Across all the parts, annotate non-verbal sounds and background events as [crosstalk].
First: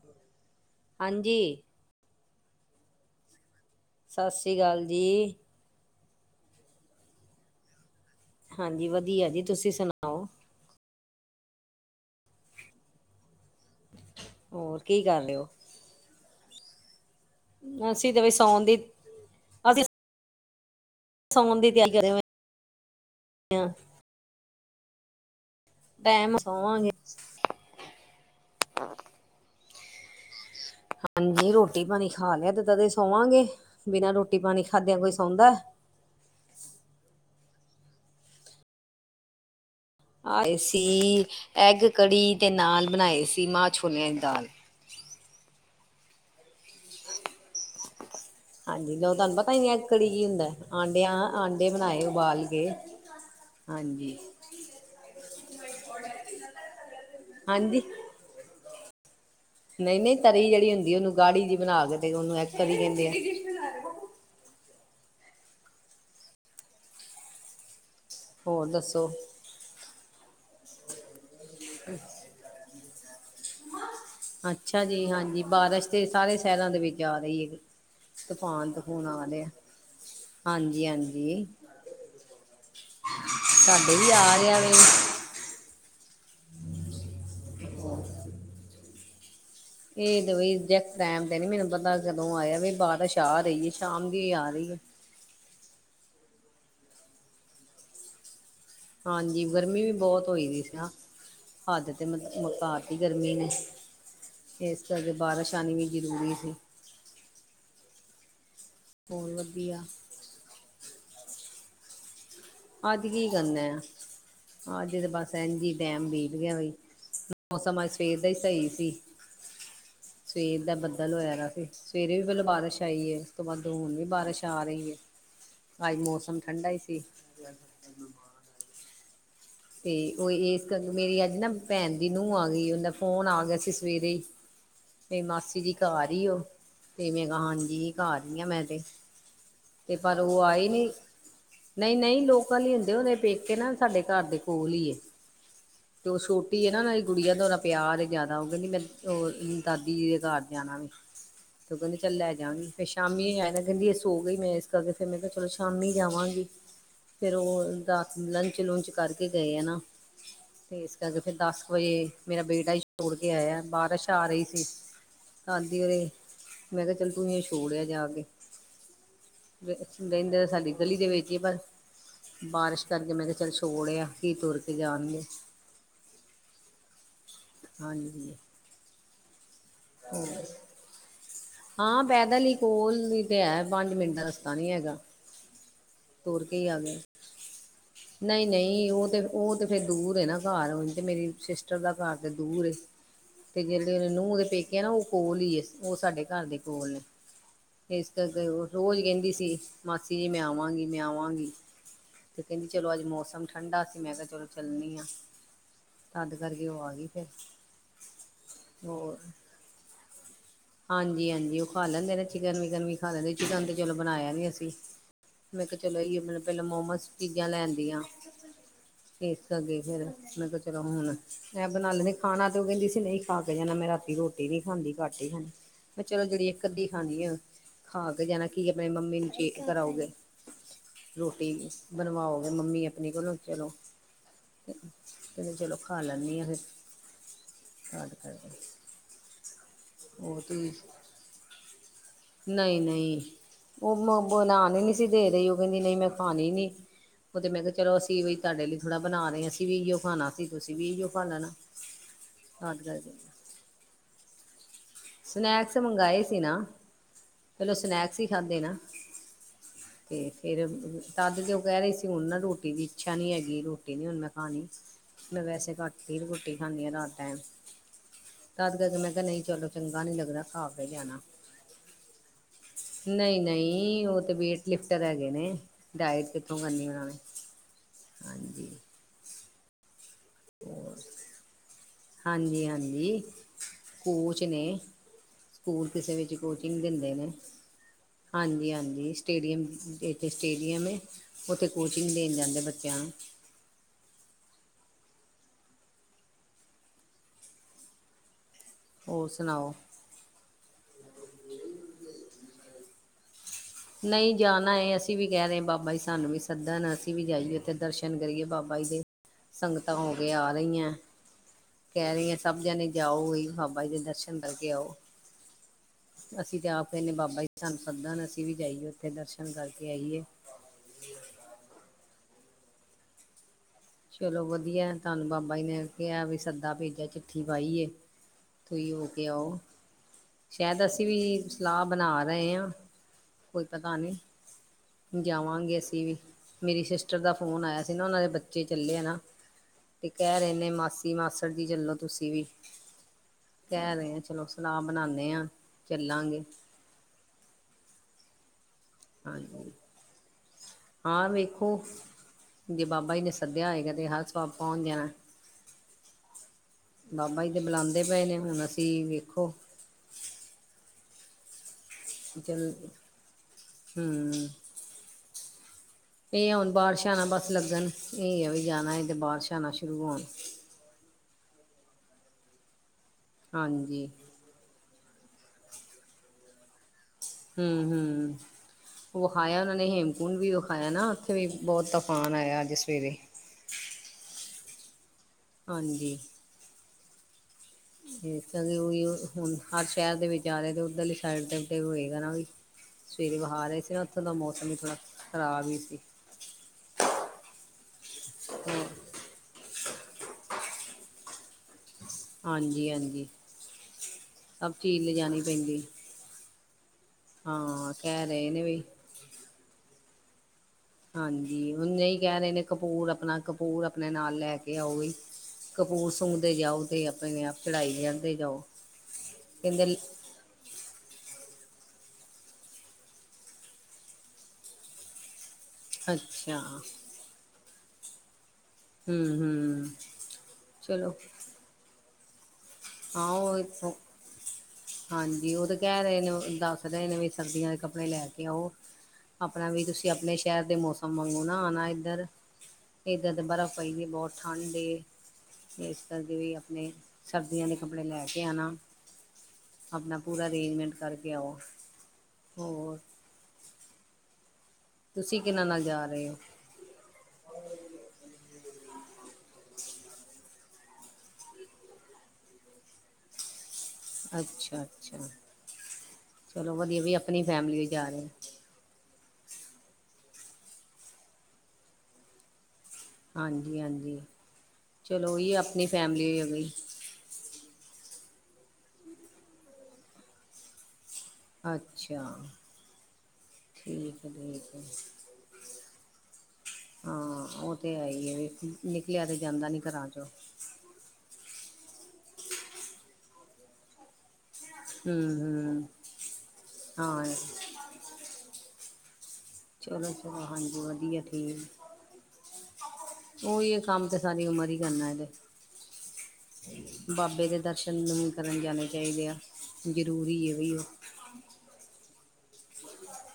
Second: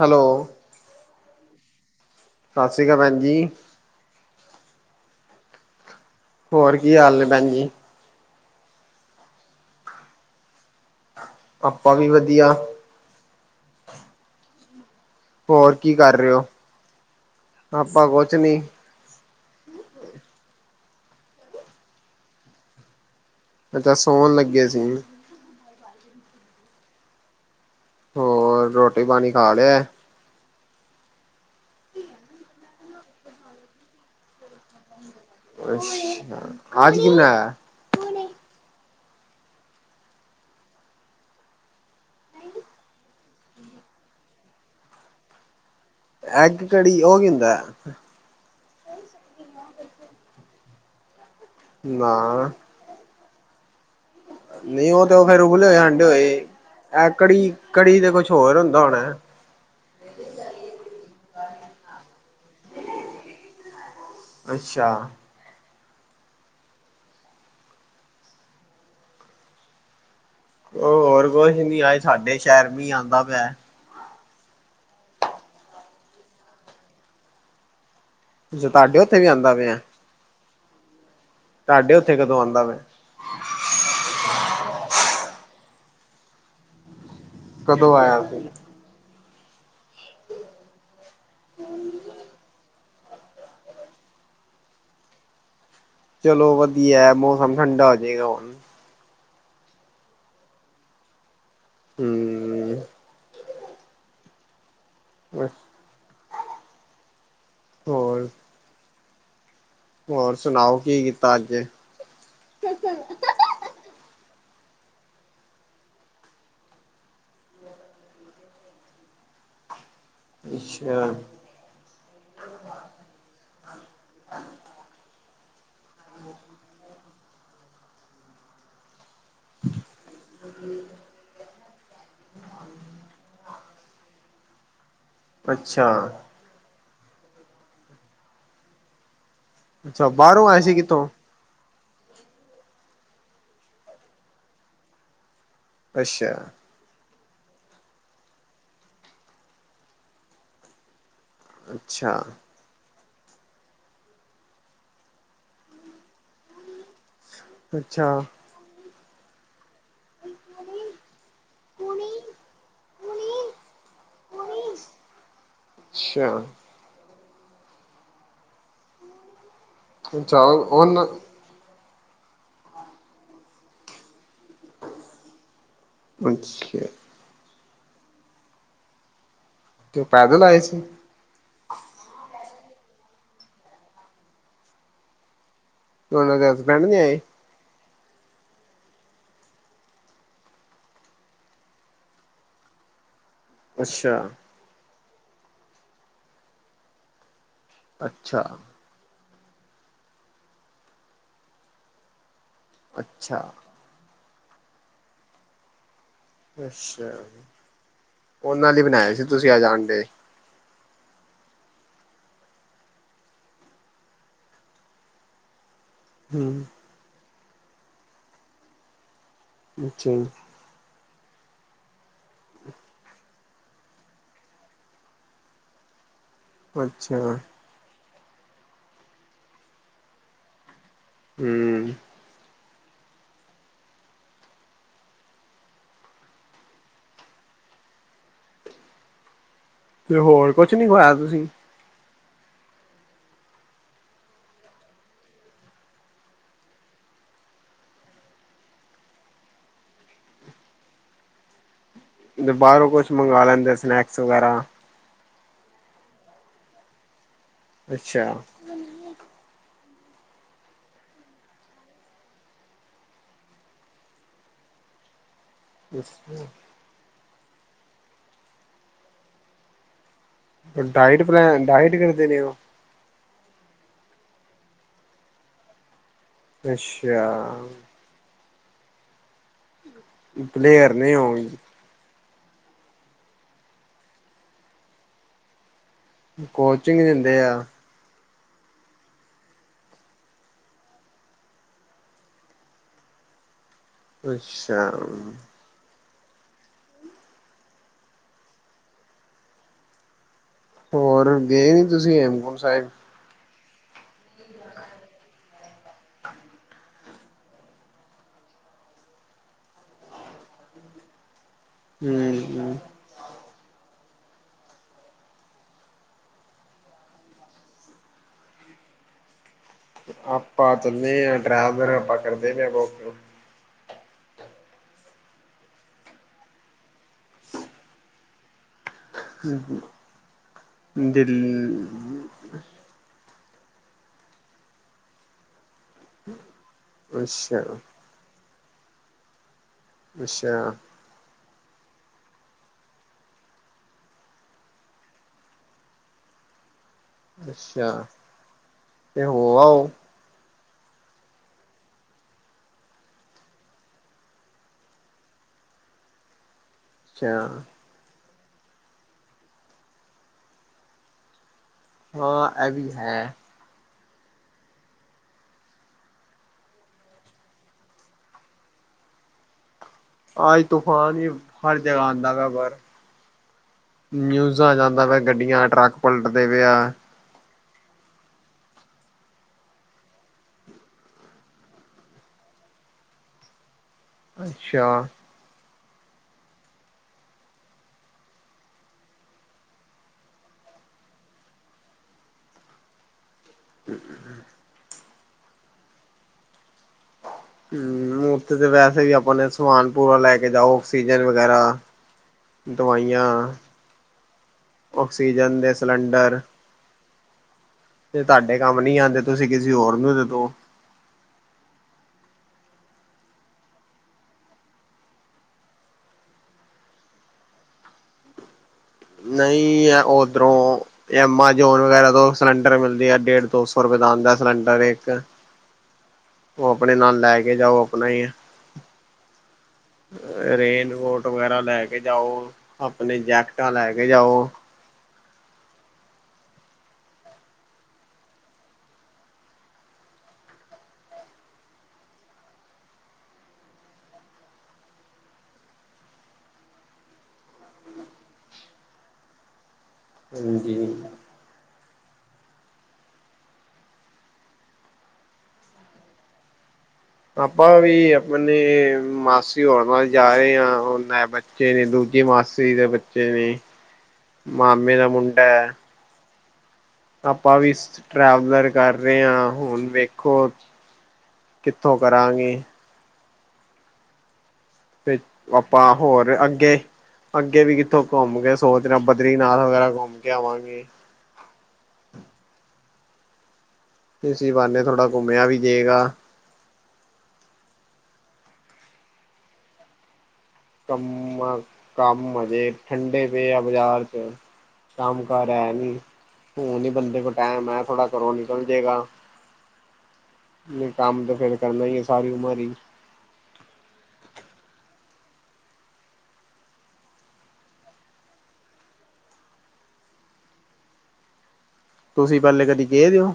Hello. ਹਾਂਜੀ! ਸਤਿ ਸ੍ਰੀ ਅਕਾਲ ਭੈਣ ਜੀ। ਸਤਿ ਸ਼੍ਰੀ ਅਕਾਲ ਜੀ। ਹੋਰ, ਕੀ ਹਾਲ ਨੇ ਭੈਣ ਜੀ? ਹਾਂਜੀ, ਵਧੀਆ ਜੀ, ਤੁਸੀਂ ਸੁਣਾਓ? ਆਪਾਂ ਵੀ ਵਧੀਆ ਹੋਰ ਕੀ ਕਰ ਰੇ ਓ ਹੋਰ ਕੀ ਕਰ ਰਹੇ ਹੋ ਆਪਾਂ ਅਸੀਂ ਤੇ ਬਈ ਕੁਛ ਨੀ ਸੌਣ ਦੀ ਅਸੀਂ ਸੌਣ ਦੀ ਤਿਆਰੀ ਕਰਿ ਹੋ [unintelligible] ਤਾਂ ਸੌਣ ਲੱਗੇ ਸੀ। ਟੈਮ ਨਾਲ ਸੌਵਾਂਗੇ ਹੋਰ, ਰੋਟੀ-ਪਾਣੀ ਖਾ ਲਿਆ? ਹਾਂਜੀ, ਰੋਟੀ-ਪਾਣੀ ਖਾ ਲਿਆ ਤੇ, ਤਦੇ ਸੌਵਾਂਗੇ ਬਿਨਾ ਰੋਟੀ-ਪਾਣੀ ਖਾਦਿਆਂ ਕੋਈ ਸੌਂਦਾ। ਅੱਛਾ, ਆਜ ਕਿੰਨਾ ਆਯਾ? ਆਏ ਸੀ, ਐਗ-ਕੜੀ ਤੇ ਨਾਲ ਬਣਾਏ ਸੀ ਮਾਂ-ਛੋਲਿਆਂ ਦੀ ਦਾਲ। ਐਗ ਕੜੀ, ਓ, ਕੀ ਹੁੰਦਾ? ਹਾਂਜੀ ਲੋ ਤੁਹਾਨੂੰ ਪਤਾ ਈ ਨੀ, ਐਗ-ਕੜੀ ਕੀ ਹੁੰਦਾ, ਆਂਡਿਆਂ ਆਂਡੇ ਬਣਾਏ ਨਾ ਉਬਾਲ ਕੇ ਹਾਂਜੀ। ਨਹੀ, ਉਹ ਤੇ ਉਹ ਫੇਰ ਉਬਲੇ ਹੋਏ ਆਂਡੇ ਹੋਏ ਇਹ ਕੜੀ ਹਾਂਜੀ ਕੜੀ ਤੇ ਕੁਛ ਹੋਰ ਹੁੰਦਾ ਹੋਣਾ? ਨਹੀਂ ਨਹੀਂ, ਤਰੀ ਜਿਹੜੀ ਹੁੰਦੀ ਉਹਨੂੰ ਗਾੜੀ ਜਿਹੀ ਬਣਾ ਕੇ ਤੇ ਉਹਨੂੰ ਇੱਕ ਕੜੀ ਕਹਿੰਦੇ ਆ। ਅੱਛਾ ਹੋਰ ਦੱਸੋ? ਹੋਰ ਕੁਛ ਨੀ ਅੱਜ ਸਾਡੇ ਸ਼ਹਿਰ ਮੀਂਹ ਆਂਦਾ ਪਿਆ ਅੱਛਾ ਜੀ, ਹਾਂਜੀ ਬਾਰਿਸ਼ ਤੇ ਸਾਰੇ ਸ਼ਹਿਰਾਂ ਦੇ ਵਿੱਚ ਆ ਰਹੀ ਐ ਤੁਹਾਡੇ ਉੱਥੇ ਵੀ ਆਂਦਾ ਪਿਆ ਹਾਂਜੀ-ਹਾਂਜੀ ਤੁਹਾਡੇ ਉੱਥੇ ਕਦੋਂ ਆਂਦਾ ਪਿਆ ਸਾਡੇ ਵੀ ਆ ਰਿਹਾ ਵੇ ਕਦੋਂ ਆਇਆ ਸੀ ਇਹ ਤੇ ਬਈ ਇਗਜੈਕਟ ਟਾਈਮ ਤੇ ਨੀ ਮੈਨੂੰ ਪਤਾ ਕਦੋਂ ਆਇਆ ਬਈ ਬਾਰਿਸ਼ ਆ ਰਹੀ ਆ ਸ਼ਾਮ ਦੀ ਆ ਰਹੀ ਐ ਚਲੋ ਵਧੀਆ ਮੌਸਮ ਠੰਡਾ ਹੋਜੇਗਾ ਹੁਣ ਹਾਂਜੀ ਗਰਮੀ ਵੀ ਬਹੁਤ ਹੋਈ ਦੀ ਸੀ ਨਾ ਹੱਦ ਤੇ ਮਤਲਬ ਹਮ ਮੁਕਾਤੀ ਗਰਮੀ ਨੇ ਇਸ ਕਰਕੇ ਬਾਰਿਸ਼ ਆਣੀ ਵੀ ਜ਼ਰੂਰੀ ਸੀ ਹੋਰ ਹੋਰ ਵਧੀਆ ਹੋਰ ਸੁਣਾਓ ਕੀ ਕੀਤਾ ਅੱਜ ਅੱਜ ਕੀ ਕਰਨਾ ਅੱਜ ਤੇ ਬਸ ਇਂਜ ਹੀ ਟੈਮ ਬੀਤ ਗਿਆ ਹੋਈ ਮੌਸਮ ਅੱਜ ਸਵੇਰ ਦਾ ਹੀ ਸਹੀ ਸੀ ਸਵੇਰ ਦਾ ਅੱਛਾ ਬੱਦਲ ਹੋਇਆ ਦਾ ਸਵੇਰੇ ਵੀ ਪਹਿਲਾਂ ਬਾਰਿਸ਼ ਆਈ ਐ ਉਸ ਤੋਂ ਬਾਅਦ ਹੁਣ ਵੀ ਬਾਰਿਸ਼ ਆ ਰਹੀ ਐ ਅਜ ਮੌਸਮ ਠੰਡਾ ਹੀ ਸੀ ਤੇ ਉਹ ਇਸ ਕਰਕੇ ਮੇਰੀ ਅੱਜ ਨਾ ਭੈਣ ਦੀ ਨੂੰਹ ਆ ਗਈ ਉਹਦਾ ਫੋਨ ਆ ਗਿਆ ਸੀ ਸਵੇਰੇ ਈ [inaudible] ਤੇ ਮਾਸੀ ਦੀ ਅੱਛਾ ਘਰ ਈ ਓ ਤੇ ਮੈਂ ਕਿਹਾ ਹਾਂਜੀ ਘਰ ਈ ਆ ਮੈਂ ਤੇ ਤੇ ਅੱਛਾ ਪਰ ਉਹ ਬਾਹਰੋਂ ਆਏ ਆਈ ਸੀ ਨਹੀਂ ਕਿੱਥੋਂ ਨਹੀਂ-ਨਹੀਂ, ਲੋਕਾਂ ਲਈ ਹੁੰਦੇ ਹੋਣੇ ਪੇਕੇ ਨਾ ਸਾਡੇ ਘਰ ਦੇ ਕੋਲ ਹੀ ਐ ਤੇ ਉਹ ਅੱਛਾ ਛੋਟੀ ਆ ਨਾ। ਕੁੜੀਆਂ ਦਾ ਉਹਦਾ ਪਿਆਹ ਜਿਆਦਾ ਉਹ ਕਹਿੰਦੀ ਮੈਂ ਦਾਦੀ ਜੀ ਦੇ ਘਰ ਜਾਣਾ ਵੀ। ਓ ਕਹਿੰਦੇ ਚੱਲ ਅੱਛਾ ਲੈਜਾਗੇ। ਫਿਰ ਸ਼ਾਮੀ ਐ ਨਾ ਕਹਿੰਦੀ ਇਹ ਸੋ ਗਈ ਮੈਂ ਇਸ ਕਰਕੇ ਫਿਰ ਮੈਂ ਕਿਹਾ ਚਲੋ ਸ਼ਾਮੀ ਜਾਵਾਂਗੀ। ਫੇਰ ਉਹ ਅੱਛਾ ਦਸ ਲੰਚ ਲੂਚ ਕਰਕੇ ਗਏ ਆ ਨਾ ਤੇ ਇਸ ਕਰਕੇ ਫਿਰ ਦਸ ਵਜੇ ਮੇਰਾ ਬੇਟਾ ਹੀ ਛੋੜ ਕੇ ਆਇਆ ਬਾਰਿਸ਼ ਆ ਰਹੀ ਸੀ। ਹਾਂਜੀ ਉਰੇ ਅੱਛਾ ਮੈਂ ਕਿਹਾ ਚੱਲ ਤੂੰ ਇਨੂੰ ਛੋੜਿਆ ਜਾ ਕੇ। ਰਹਿੰਦੇ ਅੱਛਾ ਤਾਂ ਸਾਡੀ ਗਲੀ ਉਹਨਾਂ ਦੇ ਵਿੱਚ ਈ ਪਰ ਬਾਰਿਸ਼ ਕਰਕੇ ਮੈਂ ਕਿਹਾ ਚੱਲ ਛੋੜਿਆ। ਕੀ ਤੁਰ ਕੇ ਜਾਣਗੇ। ਅੱਛਾ। ਹਾਂਜੀ। ਤੇ ਹੂੰ ਪੈਦਲ ਆਏ ਸੀ ਤੇ ਹਾਂ, ਪੈਦਲ ਈ ਕੋਲ ਈ ਤੇ ਹੈ ਪੰਜ ਮਿੰਟ ਦਾ ਰਸਤਾ ਨੀ ਹੈਗਾ। ਉਹਨਾਂ ਤੁਰ ਦੇ ਕੇ ਹੀ ਆ ਹਸਬੈਂਡ ਨੀ ਗਏ। ਆਏ ਨਹੀਂ ਨਹੀਂ, ਉਹ ਤੇ ਉਹ ਤੇ ਫਿਰ ਦੂਰ ਐ ਨਾ ਘਰ ਤੇ ਮੇਰੀ ਸਿਸਟਰ ਦਾ ਘਰ ਤੇ ਦੂਰ ਐ। [inaudible] ਤੇ ਜਿਹੜੀ ਇਹਦੀ ਅੱਛਾ ਨੂੰਹ ਦੇ ਪੇਕੇ ਆ ਨਾ ਉਹ ਕੋਲ ਈ ਐ ਉਹ ਸਾਡੇ ਘਰ ਦੇ ਕੋਲ ਨੇ ਇਸ ਅੱਛਾ ਕਰਕੇ ਉਹ ਰੋਜ਼ ਕਹਿੰਦੀ ਸੀ ਮਾਸੀ ਜੀ ਮੈਂ ਆਵਾਂਗੀ ਮੈਂ ਆਵਾਂਗੀ ਤੇ ਓ ਕਹਿੰਦੀ ਚਲੋ ਅੱਜ ਅੱਛਾ ਮੌਸਮ ਠੰਢਾ ਸੀ ਮੈਂ ਕਿਹਾ ਚਲੋ ਚੱਲਣੀ ਆ ਤਦ ਕਰਕੇ ਉਹ ਆ ਗਈ ਅੱਛਾ, ਫਿਰ ਉਹਨਾਂ ਲਈ ਬਣਾਏ ਸੀ ਤੁਸੀਂ ਅੱਜ ਆਂਡੇ। ਹਾਂਜੀ-ਹਾਂਜੀ, ਉਹ ਖਾ ਲੈਂਦੇ ਨੇ ਚਿਕਨ ਵਿਕਨ ਵੀ ਖਾ ਲੈਂਦੇ ਚਿਕਨ ਤੇ ਚਲੋ ਬਣਾਇਆ ਨੀ ਅਸੀਂ ਮੈਂ ਕਿਹਾ ਚਲੋ ਏ ਓ ਹਮ ਪਹਿਲਾਂ ਮੋਮੋਸ ਚੀਜ਼ਾਂ ਲੈਂਦੀਆਂ ਫੇਰ ਅੱਗੇ ਫੇਰ ਅੱਛਾ ਮੈਂ ਕਿਹਾ ਚਲੋ ਹੁਣ ਮੈਂ ਬਣਾ ਲੈਂਦੀ ਖਾਣਾ ਤੇ ਉਹ ਕਹਿੰਦੀ ਸੀ ਨਹੀਂ ਖਾ ਕੇ ਜਾਣਾ ਮੈਂ ਰਾਤੀ ਰੋਟੀ ਨੀ ਖਾਂਦੀ ਘੱਟ ਹੀ ਆ। ਮੈ ਚਲੋ ਜਿਹੜੀ ਇੱਕ ਅੱਧੀ ਅੱਛਾ ਖਾਣੀ ਆ ਖਾ ਕੇ ਜਾਣਾ ਕੀ ਆਪਣੇ ਮੰਮੀ ਨੂੰ ਠੀਕ ਕਰਾਓ। ਰੋਟੀ ਹਮ ਬਣਵਾਓਗੇ ਮੰਮੀ ਆਪਣੇ ਕੋਲੋਂ ਚਲੋ। ਫੇਰ ਚਲੋ ਖਾ ਲੈਂਦੀ ਆ ਤਦ ਕਰਕੇ ਤੇ ਹੋਰ ਕੁਛ ਨੀ ਖਵਾਇਆ ਤੁਸੀਂ ਨਹੀਂ ਨਹੀਂ ਉਹ ਬਣਾਨ ਨਹੀਂ ਸੀ ਦੇ ਰਹੀ ਉਹ ਕਹਿੰਦੀ ਨਹੀਂ ਮੈਂ ਖਾਣੀ ਨਹੀਂ। ਉਹ ਤੇ ਮੈਂ ਕਿਹਾ ਚਲੋ ਅਸੀਂ ਵੀ ਤੁਹਾਡੇ ਲਈ ਥੋੜ੍ਹਾ ਬਣਾ ਰਹੇ ਅਸੀਂ ਵੀ ਇਹੀ ਖਾਣਾ ਤੁਸੀ ਵੀ ਇਹੋ ਖਾ ਲੈਣਾ। ਸਟਾਰਟ ਬਾਹਰੋਂ ਕਰ ਕੁਛ ਦਿੰਦੇ ਮੰਗਵਾ ਲੈਂਦੇ ਸਨੈਕਸ ਵਗੈਰਾ। ਸਨੈਕਸ ਮੰਗਵਾਏ ਸੀ ਨਾ ਫਿਰ ਓ ਸਨੈਕਸ ਹੀ ਅੱਛਾ ਖਾਧੇ ਨਾ। [inaudible] ਤੇ ਫਿਰ ਤਦ ਤੇ ਉਹ ਕਹਿ ਰਹੀ ਸੀ ਹੁਣ ਨਾ ਰੋਟੀ ਦੀ ਇੱਛਾ ਨਹੀਂ ਹੈਗੀ ਰੋਟੀ ਨਹੀਂ ਹੁਣ ਮੈਂ ਖਾਣੀ। ਮੈਂ ਵੈਸੇ ਘੱਟ ਰੋਟੀ ਖਾਂਦੀ ਆ ਰਾਤ ਟਾਈਮ ਤਦ ਕਰਕੇ ਮੈਂ ਕਿਹਾ ਨਹੀਂ ਚਲੋ ਚੰਗਾ ਨੀ ਲੱਗਦਾ। ਖਾ ਕੇ ਜਾਣਾ ਡਾਇਟ ਪਲ ਡਾਇਟ ਕਰਦੇ ਨੇ ਉਹ ਨਹੀਂ ਨਹੀਂ ਉਹ ਤੇ ਵੇਟ ਲਿਫਟਰ ਹੈਗੇ ਨੇ ਡਾਇਟ ਕਿਥੋਂ ਕਰਨੀ ਉਹਨਾ ਨੇ। ਅੱਛਾ ਹਾਂਜੀ। ਪਲੇਅਰ ਨੇ ਉਹ। ਹਾਂਜੀ ਹਾਂਜੀ ਕੋਚ ਨੇ। ਸਕੂਲ ਕਿਸੇ ਵਿੱਚ ਕੋਚਿੰਗ ਦਿੰਦੇ ਨੇ। ਹਾਂਜੀ ਹਾਂਜੀ ਸਟੇਡੀਅਮ ਇੱਥੇ ਸਟੇਡੀਅਮ ਐ। ਉੱਥੇ ਕੋਚਿੰਗ ਦੇਣ ਜਾਂਦੇ ਬੱਚਿਆਂ ਨੂੰ। ਅੱਛਾ। ਹੋਰ ਸੁਣਾਓ। ਹੋਰ ਗਏ ਨੀ ਤੁਸੀਂ ਹਮਕੁੰਟ ਸਾਹਿਬ। ਨਹੀਂ ਜਾਣਾ ਹੈ ਅਸੀਂ ਵੀ ਕਹਿ ਰਹੇ ਹਾਂ ਬਾਬਾ ਜੀ ਸਾਨੂੰ ਵੀ ਸੱਦਣ ਅਸੀਂ ਵੀ ਜਾਈਏ ਫਿਰ। ਦਰਸ਼ਨ ਕਰੀਏ ਬਾਬਾ ਜੀ ਦੇ ਸੰਗਤਾਂ ਹੋ ਕੇ ਆ ਰਹੀਆਂ। ਕਹਿ ਰਹੀ ਹਾਂ ਸਭ ਹਮ ਜਾਣੇ ਜਾਓ ਬਾਬਾ ਜੀ ਦੇ ਦਰਸ਼ਨ ਕਰਕੇ ਆਓ। ਅਸੀਂ ਤੇ ਆਪ ਕਹਿੰਦੇ ਬਾਬਾ ਜੀ ਸਾਨੂੰ ਸੱਦਣ ਅਸੀਂ ਵੀ ਜਾਈਏ ਉੱਥੇ ਦਰਸ਼ਨ ਕਰਕੇ ਆਈਏ। ਆਪਾਂ ਤਿੰਨੇ ਆ ਡਰੈਵਰ ਆਪਾਂ ਕਰਦੇ ਆ ਬਹੁਤ ਕੁਝ। ਚਲੋ ਵਧੀਆ ਤੁਹਾਨੂੰ ਬਾਬਾ ਜੀ ਨੇ ਕਿਹਾ ਵੀ, ਸੱਦਾ ਭੇਜਿਆ, ਚਿੱਠੀ ਪਾਈ ਏ ਤੁਹੀ ਹੋ ਕੇ ਆਓ। ਸ਼ਾਇਦ ਅਸੀਂ ਵੀ ਸਲਾਹ ਬਣਾ ਦਿੱਲੀ ਰਹੇ ਹਾਂ ਕੋਈ ਪਤਾ ਨੀ। ਜਾਵਾਂਗੇ ਅਸੀ ਵੀ ਮੇਰੀ ਸਿਸਟਰ ਦਾ ਅੱਛਾ ਫੋਨ ਆਇਆ ਸੀ ਨਾ ਉਹਨਾਂ ਦੇ ਬੱਚੇ ਚੱਲੇ ਆ ਨਾ ਤੇ ਕਹਿ ਰਹੇ ਨੇ ਅੱਛਾ ਮਾਸੀ-ਮਾਸੜ ਜੀ ਚੱਲੋ ਤੁਸੀਂ ਵੀ। ਕਹਿ ਰਹੇ ਆ ਚਲੋ ਸਲਾਹ ਬਨਾਨੇ ਹਾਂ। ਚੱਲਾਂਗੇ ਅੱਛਾ। ਤੇ ਹੋ ਹਾਂਜੀ। ਆਓ ਹਾਂ ਵੇਖੋ। ਜੇ ਬਾਬਾ ਜੀ ਨੇ ਸੱਦਿਆ ਹੋਏਗਾ ਤੇ ਹਰ ਸਬਬ ਪਹੁੰਚ ਜਾਣ। ਅੱਛਾ ਬਾਬਾ ਜੀ ਤੇ ਬੁਲਾਉਂਦੇ ਪਏ ਨੇ। ਹੁਣ ਅਸੀਂ ਵੇਖੋ ਹਾਂ ਇਹ ਜਲਦ ਵੀ ਹੈ ਹੂੰ। ਇਹ ਹੁਣ ਬਾਰਿਸ਼ ਨਾ ਬਸ ਲੱਗਣ। ਇਹ ਆ ਵੀ ਜਾਣਾ ਤਾਂ ਬਾਰਿਸ਼ਾ ਨਾ ਸ਼ੁਰੂ ਹੋਣ ਅਜ ਤੂਫਾਨ ਹੀ ਹਰ ਜਗਾ ਆਦਾਂ ਪਿਆ ਬਸ ਹਾਂਜੀ। ਨਿਊਜ਼ਾਂ ਜਾਂਦਾ ਪਿਆ ਗੱਡੀਆਂ ਟਰੱਕ ਪਲਟਦੇ ਪਏ ਆ। ਹੂੰ ਹੂੰ ਵਿਖਾਇਆ ਉਹਨਾਂ ਨੇ ਹੇਮਕੁੰਡ ਵੀ ਵਿਖਾਇਆ ਨਾ ਉੱਥੇ ਵੀ ਬਹੁਤ ਤੂਫਾਨ ਆਇਆ ਅੱਜ ਸਵੇਰੇ। ਅੱਛਾ। ਹਾਂਜੀ। ਇਸ ਉਹੀ ਹੁਣ। ਹਰ ਸ਼ਹਿਰ ਦੇ ਵਿੱਚ ਆ ਰਹੇ। ਤੇ ਉੱਧਰਲੀ ਸਾਈਡ ਤੇ ਤੇ ਹੋਏਗਾ ਨਾ ਵੀ ਸਵੇਰੇ ਬਾਹਰ ਆਹੇ ਸੀ ਨਾ। ਉੱਥੋਂ ਦਾ ਮੌਸਮ ਵੀ ਥੋੜਾ ਖ਼ਰਾਬ ਹੀ ਸੀ। ਹੁਂ, ਮੁਫ਼ਤ ਤੇ ਵੈਸੇ ਵੀ ਆਪਨੇ ਸਮਾਨ ਪੂਰਾ ਲੈ ਕੇ ਜਾਓ, ਆਕਸੀਜਨ ਵਗੈਰਾ। ਹਾਂਜੀ ਹਾਂਜੀ ਦਵਾਈਆਂ, ਸਭ ਚੀਜ਼ ਲਿਜਾਣੀ ਆਕਸੀਜਨ ਦੇ ਪੈਂਦੀ ਸਿਲੰਡਰ। ਹਾਂ। ਤੇ ਕਹਿ ਰਹੇ ਤੁਹਾਡੇ ਨੇ ਕੰਮ ਵੀ ਨੀ ਆਉਂਦੇ ਤੁਸੀਂ ਕਿਸੇ ਹੋਰ ਨੂੰ ਦੇ ਦੋ। ਹਾਂਜੀ, ਉਜੇਂ ਏ ਹੀ ਕਹਿ ਰਹੇ ਨੇ ਕਪੂਰ ਆਪਣਾ, ਕਪੂਰ ਆਪਣੇ ਨਾਲ ਲੈ ਕੇ ਆਓ ਬਈ। ਕਪੂਰ ਸੁੰਗਦੇ ਜਾਓ ਤੇ ਆਪਣੇ-ਆਪ ਚੜਾਈ ਲੈੰਆਦੇ ਜਾਓ। ਕਹਿੰਦੇ ਨਹੀਂ, ਹੈ ਔ ਉੱਧਰੋਂ ਐਮਾਜੋਨ ਵਗੈਰਾ ਤੋਂ ਸਿਲੰਡਰ ਮਿਲਦੇ ਆ। ਡੇਢ-ਦੋ ਸੌ ਰੁਪਏ ਦਾ ਆੁੰਦਾ ਸਿਲੰਡਰ ਇੱਕ ਅੱਛਾ ਉਹ ਆਪਣੇ ਨਾਲ ਲੈ ਕੇ ਜਾਓ ਆਪਣਾ ਹੀ ਏ ਹੂੰ ਹੂੰ ਚਲੋ ਰੇਨਕੋਟ ਵਗੈਰਾ ਲੈ ਕੇ ਜਾਓ ਆਪਣੇ ਆਓੋ ਜੈਕਟਾਂ ਇਥੇ ਲੈ ਕੇ ਜਾਓ। ਹਾਂਜੀ, ਉਹ ਤੇ ਕਹਿ ਰਹੇ ਨੇ, ਦੱਸ ਰਹੇ ਨੇ ਵੀ, ਸਰਦੀਆਂ ਦੇ ਕੱਪੜੇ ਲੈ ਕੇ ਆਓ। ਆਪਣਾ ਵੀ ਤੁਸੀਂ ਆਪਣੇ ਸ਼ਹਿਰ ਦੇ ਮੌਸਮ ਵਾਗੁਂ ਨਾ ਆਣਾ ਇੱਧਰ ਏਦੇ ਤਾਂ ਬਰਫ਼ ਪਈ ਹੈ। ਬਹੁਤ ਠੰਢ ਏ ਇਸ ਕਰਕੇ ਵੀ ਆਪਣੇ, ਸਰਦੀਆਂ ਦੇ ਕੱਪੜੇ ਲੈ ਕੇ ਆਉਣਾ। ਆਪਣਾ ਪੂਰਾ ਅਰੇਂਜਮੈਂਟ ਹਾਂਜੀ। ਕਰ ਕੇ ਆਓ। ਹੋਰ? ਤੁਸੀਂ ਕਿਹਨਾਂ ਨਾਲ ਜਾ ਰਹੇ ਹੋ? ਆਪਾਂ ਵੀ ਆਪਣੇ ਮਾਸੀ ਹੋਰ ਨਾਲ ਜਾ ਰਹੇ ਆਂ। ਉਨੇ ਬਚ ਬੱਚੇ ਨੇ, ਦੂਜੀ ਮਾਸੀ ਦੇ ਬੱਚੇ ਨੇ। ਅੱਛਾ ਮਾਮੇ ਦਾ ਅੱਛਾ ਮੁੰਡਾ ਹੈ। ਚਲੋ ਵਧੀਆ ਞੀ ਅ ਆਪਾਂ ਵੀਸ, ਟਰੈਵਲਰ ਕਰ ਰੇ ਹਾਂ। ਹੁਣ ਵੇਖੋ। ਕਿੱਥੋਂ ਕਰਾਂਗੇ। ਹਾਂਜੀ-ਹਾਂਜੀ। ਤੇ, ਆਪਾਂ ਹੋਰ ਹੋ ਗਈ ਅੱਗੇ ਅੱਗੇ ਵੀ ਕਿੱਥੋਂ ਘੁੰਮ ਕੇ ਸੋਚ ਰੇਹਾਂ। ਬਦਰੀਨਾਥ ਵਗੈਰਾ ਘੁੰਮ ਕੇ ਆਵਾਂਗੇ। ਅੱਛਾ। ਠੀਕ ਹੈ ਇਸੀ ਠੀਕ ਹੈ ਬਾਨੇ ਥੋੜ੍ਹਾ ਘੁੰਮਿਆ ਵੀ ਜੇਗਾ। ਹਾਂ, ਉਹ ਤੇ ਹੈ ਈ ਏ ਵੀ। ਨਿਕਲਿਆ ਤੇ ਜਾਂਦਾ ਨੀ ਘਰਾਂ ਚੋਂ। ਕੰਮ, ਕੰਮ ਹਜੇ ਠੰਡੇ ਪੈ ਆ ਬਜ਼ਾਰ ਚ। ਹੂੰ ਕੰਮ-ਕਾਰ ਐ ਹੂੰ ਨੀ। ਹੁ ਨੀ ਬੰਦੇ ਕੋਲ ਹਾਂ ਟਾਈਮ ਐ ਥੋੜਾ ਘਰੋਂ ਨਿਕਲ ਜੇਗਾ। ਚਲੋ ਚਲੋ ਹਾਂਜੀ ਨੀ ਵਧੀਆ ਕੰਮ ਤਾਂ ਫੇਰ ਕਰਨਾ ਈ ਏ ਸਾਰੀ ਉਮਰ ਈ। ਉਈ ਏ, ਕੰਮ ਤੇ ਸਾਰੀ ਉਮਰ ਈ ਕਰਨਾ ਇਹਦੇ। ਬਾਬੇ ਦੇ ਦਰਸ਼ਨ ਵੀ ਕਰਨ ਜਾਣੇ ਚਾਈਦੇ ਆ। ਜ਼ਰੂਰੀ ਏ ਬਈ ਉਹ। ਤੁਸੀਂ ਪਹਿਲੇ ਕਦੀ ਗੇ ਵੇਓ?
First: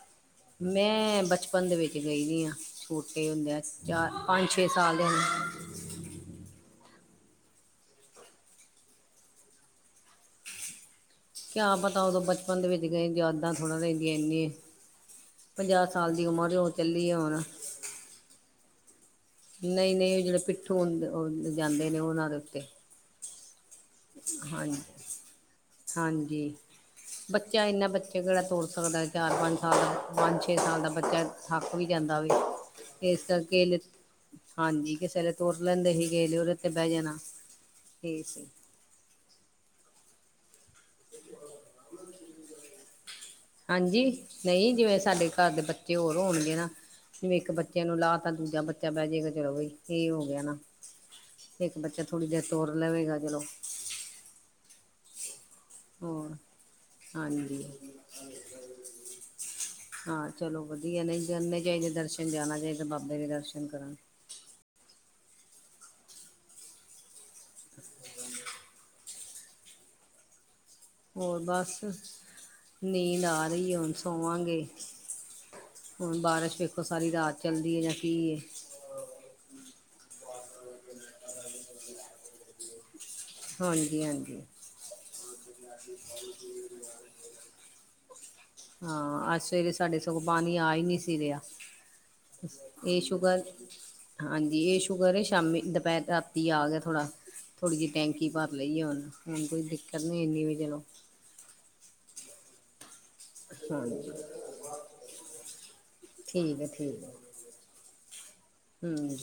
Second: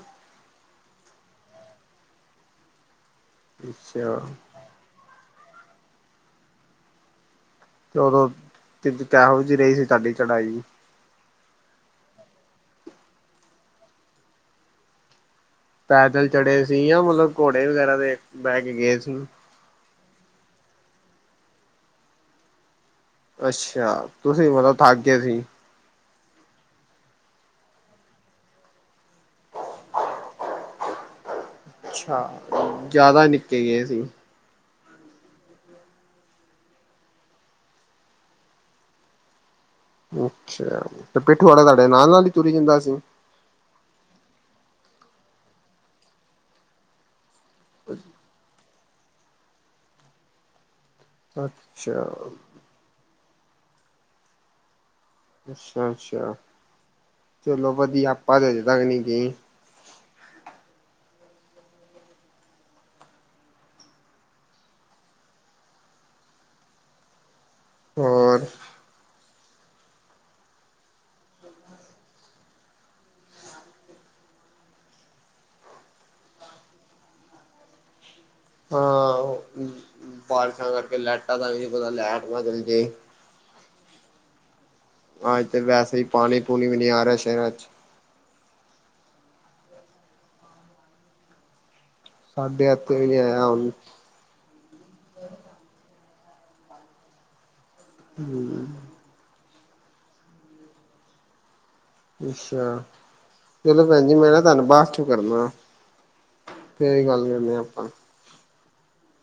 ਮੈਂ ਬਚਪਨ ਦੇ ਵਿੱਚ ਗਈ ਵੀ ਆ। ਛੋਟੇ ਹੁੰਦਿਆ ਚਾਰ, ਅੱਛਾ। ਪੰਜ, ਛੇ ਸਾਲ ਦੇ ਹੁ ਤੇ ਉਦੋਂ, ਤਿਦ ਕੇਹੋ ਜੀ ਰਹੀ ਸੀ ਤੁਡੀ ਚੜ੍ਹਾਈ? ਕਿਆ ਪਤਾ। ਉਦੋਂ ਬਚਪਨ ਦੇ ਵਿੱਚ ਗਏ ਯਾਦਾਂ ਥੋੜ੍ਹਾ ਰਹਿੰਦੀਆਂ ਇੰਨੀ। ਪੰਜਾਹ ਸਾਲ ਦੀ ਪੈਦਲ ਉਮਰ ਚੜੇ ਉਹ ਸੀ ਜਾਂ ਚੱਲੀ ਹੈ ਮਤਲਬ ਹੁਣ ਘੋੜੇ ਵਗੈਰਾ ਦੇ ਬਹਿ ਕੇ ਗਏ ਸੀ? ਨਈ-ਨਈ ਉਹ ਜਿਹੜਾ ਪਿੱਠੂ ਹੁੰ-ਹੁੰ ਜਾਂਦੇ ਨੇ ਉਹਨਾਂ ਦੇ ਉੱਤੇ। ਅੱਛਾ, ਤੁਸੀਂ ਮਤਲਬ ਹਾਂਜੀ ਥੱਕ ਗਏ ਸੀ? ਹਾਂਜੀ। ਬੱਚਾ ਇੰਨਾ, ਬੱਚਾ ਕਿਹੜਾ ਤੁਰ ਸਕਦਾ ਚਾਰ-ਪੰਜ ਸਾਲ ਦਾ। ਪੰਜ-ਛੇ ਸਾਲ ਦਾ ਬੱਚਾ ਥੱਕ ਵੀ ਜਾਂਦਾ ਵੇ। ਅੱਛਾ ਇਸ ਜ਼ਿਆਦਾ ਨਿੱਕੇ ਕਰਕੇ ਲ ਗਏ ਸੀ। ਹਾਂਜੀ, ਕਿਸੇ ਵੇਲੇ ਤੁਰ ਲੈਂਦੇ ਸੀ ਗੇ ਨੀ ਉਹਦੇ ਤੇ ਬਹਿ ਜਾਣਾ। ਠੀਕ ਹ ਅੱਛਾ। ਤੇ ਪਿੱਠੂ ਆਲਾ ਤੁਹਾਡੇ ਨਾਲ-ਨਾਲ ਹੀ ਤੁਰੀ ਜਾਂਦਾ ਸੀ? ਹਾਂਜੀ, ਨਹੀਂ ਜਿਵੇਂ ਸਾਡੇ ਘਰ ਦੇ ਬੱਚੇ ਹੋਰ ਹੋਣਗੇ ਨਾ। ਜਿਵੇਂ ਇੱਕ ਬੱਚੇ ਨੂੰ ਲਾ ਤਾਂ, ਦੂਜਾ ਬੱਚਾ ਬਹਿ ਜੇਗਾ ਚਲੋ ਵੀ [unintelligible] ਹੋ ਗਯਾ ਨਾ। ਤੇ ਇੱਕ ਬੱਚਾ ਅੱਛਾ, ਥੋੜ੍ਹੀ ਦੇਰ ਸੋ ਲਵੇਗਾ। ਚਲੋ ਅੱਛਾ। ਹੋਰ ਹਾਂਜੀ ਚਲੋ ਵਧਿਆ, ਆਪਾਂ ਤੇ ਅਜੇ ਤੱਕ ਨੀ ਗਏ ਹਾਂ ਚਲੋ ਵਧੀਆ। ਨਈ ਜਨੇ ਚਾਈਦੇ ਦਰਸ਼ਨ ਜਾਣਾ ਚਾਈਦਾ ਬਾਬੇ ਦੇ ਦਰਸ਼ਨ ਕਰਨ। ਹੋਰ ਹੋਰ ਬਸ ਨੀਂਦ ਆ ਰੀਏ ਹੁਣ ਸੋਵਾਂਗੇ। ਹੁਣ ਬਾਰਿਸ਼ ਵੇਖੋ, ਸਾਰੀ ਰਾਤ ਚੱਲਦੀ ਏ ਜਾਂ ਕੀ ਏ। ਹਾਂ, ਬਾਰਿਸ਼ਾਂ ਕਰਕੇ ਲੈਟਾਂ ਦਾ ਨੀ ਪਤਾ। ਲੈਟ ਨਾ ਚਲ ਜੇ। ਹਾਂਜੀ-ਹਾਂਜੀ। ਆਜ ਤੇ ਵੈਸੇ ਈ, ਪਾਣੀ- ਪੂਣੀ ਵੀ ਨੀ ਆ ਰਿਹਾ ਸੇਹਿਰਾ 'ਚ। ਹਾਂ‌ ਅੱਜ ਸਵੇਰੇ ਸਾਡੇ ਸਗੋਂ ਪਾਣੀ ਆ ਈ ਨੀ ਸੀ ਰਿਹਾ। ਸਾਡੇ ਇੱਥੇ ਇਹ ਵੀ ਨੀ ਸ਼ੂਕਰ ਆਇਆ ਹੁਣ ਹਾਂਜੀ। ਇਹ ਸ਼ੂਕਰ ਏ ਸ਼ਾਮੀ, ਦਪੇਰ, ਰਾਤੀ ਆ ਗਿਆ ਥੋੜਾ, ਥੋੜ੍ਹੀ ਜੀ ਟੈਂਕੀ ਭਰ ਹਮ ਲਈ ਆ। ਹੁਣ ਕੋਈ ਦਿੱਕਤ ਨੀ ਇਨੀ ਵੀ ਚਲੋ। ਅੱਛਾ। ਚਲੋ ਭੈਣ ਹਾਂਜੀ ਜੀ ਮੈਂ ਨਾ ਤਾਨੂੰ ਬਾਅਦ ਚੋਂ ਕਰਦਾ, ਫੇਰ ਗੱਲ ਕਰਦੇ ਆ ਆਪਾਂ। ਹੂੰ